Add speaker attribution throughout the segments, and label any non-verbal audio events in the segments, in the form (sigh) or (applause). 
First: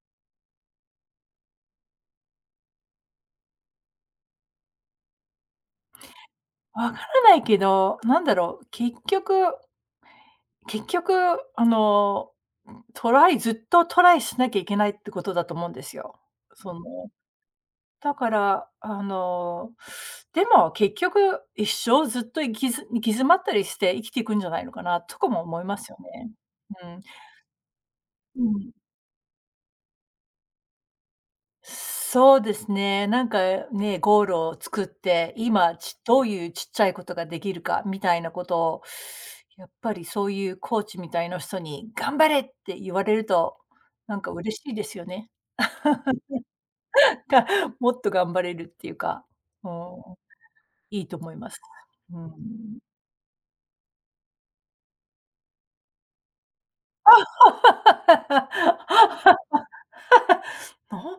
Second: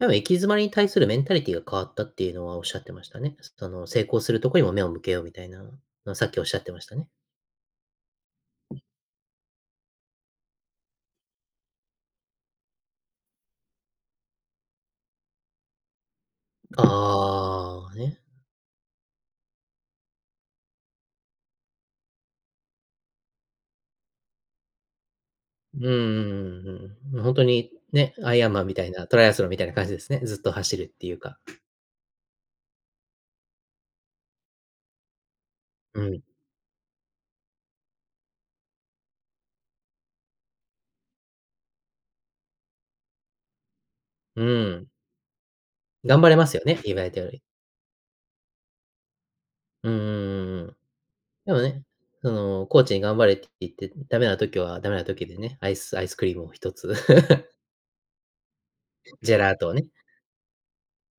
Speaker 1: でも、行き詰まりに対するメンタリティーが変わったっていうのは、おっしゃってましたね。その、成功するとこにも目を向けようみたいな。の、さっきおっしゃってまし
Speaker 2: わ
Speaker 1: た
Speaker 2: か
Speaker 1: ね。
Speaker 2: らないけど、なんだろう。結局結局、あの、トライずっとトライしなきゃいけないってことだと思うんですよ。その、
Speaker 1: ああ、
Speaker 2: だ
Speaker 1: ね。
Speaker 2: から、あの、でも、結局、一生ずっと、行きず行き詰まったりして、生きていくんじゃないのかなとかも思いま
Speaker 1: うん
Speaker 2: す
Speaker 1: う
Speaker 2: よね。
Speaker 1: ん
Speaker 2: うん。
Speaker 1: うん。ま、ほんとにね、アイ
Speaker 2: う
Speaker 1: アンマン
Speaker 2: ん。
Speaker 1: みたいな、トライアスロンみたいな感じですね。ずっと、走るっていうか。
Speaker 2: そうですね。なんか、ね。ゴールを作って、今、ち
Speaker 1: う
Speaker 2: ど
Speaker 1: ん。
Speaker 2: ういう、ちっちゃいことができるかみたいなことを、やっぱり、そういうコーチみたいな人に頑張れって言われると、なんか
Speaker 1: う
Speaker 2: 嬉しいで
Speaker 1: ん。
Speaker 2: すよね。
Speaker 1: 頑張れますよね、言われたよ
Speaker 2: (laughs)
Speaker 1: うに。
Speaker 2: か、もっと頑張れるっていうか。うん。
Speaker 1: うんうんうんうん。
Speaker 2: いいと思いま
Speaker 1: でも
Speaker 2: す。
Speaker 1: ね。
Speaker 2: う
Speaker 1: その、
Speaker 2: ん。
Speaker 1: コーチに頑張れって言って、ダメな時はダメな時でね、アイスアイスクリームを1つ。(chuckles) ジ
Speaker 2: (laughs)
Speaker 1: ェラートをね。
Speaker 2: のほ、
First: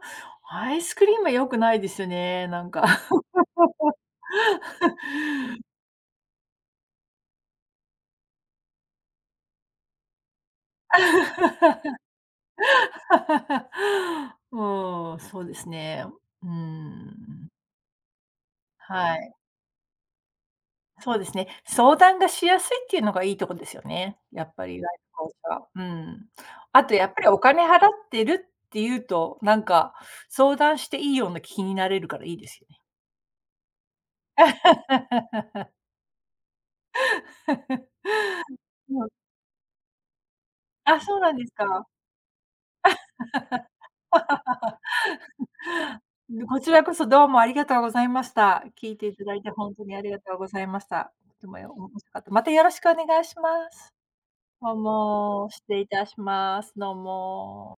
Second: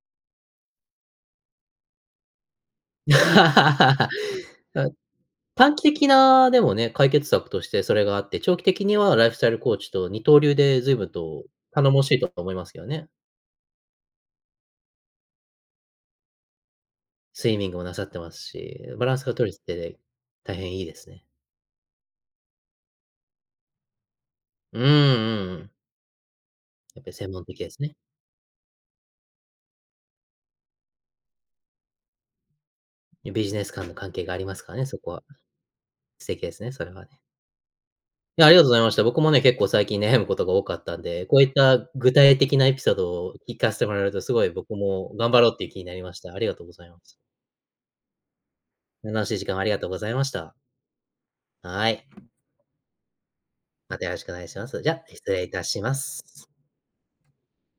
Speaker 2: アイスクリームは、よくないですね。なんか。
Speaker 1: (laughs) あ、
Speaker 2: (laughs)
Speaker 1: 短期的な、でもね。解決策として、それがあって、長期的にはライフスタイルコーチと二刀流でずいぶんと頼もしいとは、思いますけどね。
Speaker 2: (laughs) うん。そうですね。うーん。
Speaker 1: スイミングもなさってますし、バラ
Speaker 2: は
Speaker 1: ンス
Speaker 2: い。
Speaker 1: が取れてて、大変いいです
Speaker 2: そう
Speaker 1: ね。
Speaker 2: ですね。相談がしやすいっていうのがいいとこですよね。やっぱり
Speaker 1: うーん。うんう
Speaker 2: (unintelligible)
Speaker 1: ん。
Speaker 2: うーん。あと、
Speaker 1: やっ
Speaker 2: や
Speaker 1: ぱり、
Speaker 2: っぱり、
Speaker 1: 専
Speaker 2: お
Speaker 1: 門的
Speaker 2: 金
Speaker 1: で
Speaker 2: 払
Speaker 1: す
Speaker 2: っ
Speaker 1: ね。
Speaker 2: てるっていうと、なんか、相談していいような気になれるからいいですよね。
Speaker 1: ゆビジネス間の関係がありますからね、そこは。
Speaker 2: (laughs)
Speaker 1: 素敵ですね。それはね。
Speaker 2: (laughs)
Speaker 1: いや、ありがとうございまし
Speaker 2: う
Speaker 1: た。
Speaker 2: ん。
Speaker 1: 僕もね、結構最近悩むことが多かった
Speaker 2: あ、
Speaker 1: ん
Speaker 2: そう
Speaker 1: で、
Speaker 2: なん
Speaker 1: こう
Speaker 2: で
Speaker 1: い
Speaker 2: す
Speaker 1: っ
Speaker 2: か。
Speaker 1: た具体的なエピソードをいかせてもらえると、すごい僕も頑張ろうっていう気にな
Speaker 2: (laughs)
Speaker 1: りました。あり
Speaker 2: ん、
Speaker 1: が
Speaker 2: こ
Speaker 1: とう
Speaker 2: ち
Speaker 1: ご
Speaker 2: ら
Speaker 1: ざい
Speaker 2: こ
Speaker 1: ま
Speaker 2: そ、
Speaker 1: す。
Speaker 2: どうもありがとうございました。聞いて
Speaker 1: む
Speaker 2: いた
Speaker 1: なし
Speaker 2: だ
Speaker 1: い
Speaker 2: い
Speaker 1: 時
Speaker 2: て、
Speaker 1: 間をあ
Speaker 2: ほ
Speaker 1: り
Speaker 2: ん
Speaker 1: が
Speaker 2: と
Speaker 1: とう
Speaker 2: に
Speaker 1: ご
Speaker 2: あ
Speaker 1: ざ
Speaker 2: り
Speaker 1: い
Speaker 2: が
Speaker 1: まし
Speaker 2: とうご
Speaker 1: た。
Speaker 2: ざいました。いつ
Speaker 1: はい。
Speaker 2: (unintelligible) かて。また、よろしくお願いします。
Speaker 1: また、よろしくお願いしま
Speaker 2: どう
Speaker 1: す。じゃ、失礼
Speaker 2: も。
Speaker 1: いた
Speaker 2: 失礼
Speaker 1: し
Speaker 2: い
Speaker 1: ま
Speaker 2: たし
Speaker 1: す。
Speaker 2: ます。どうも。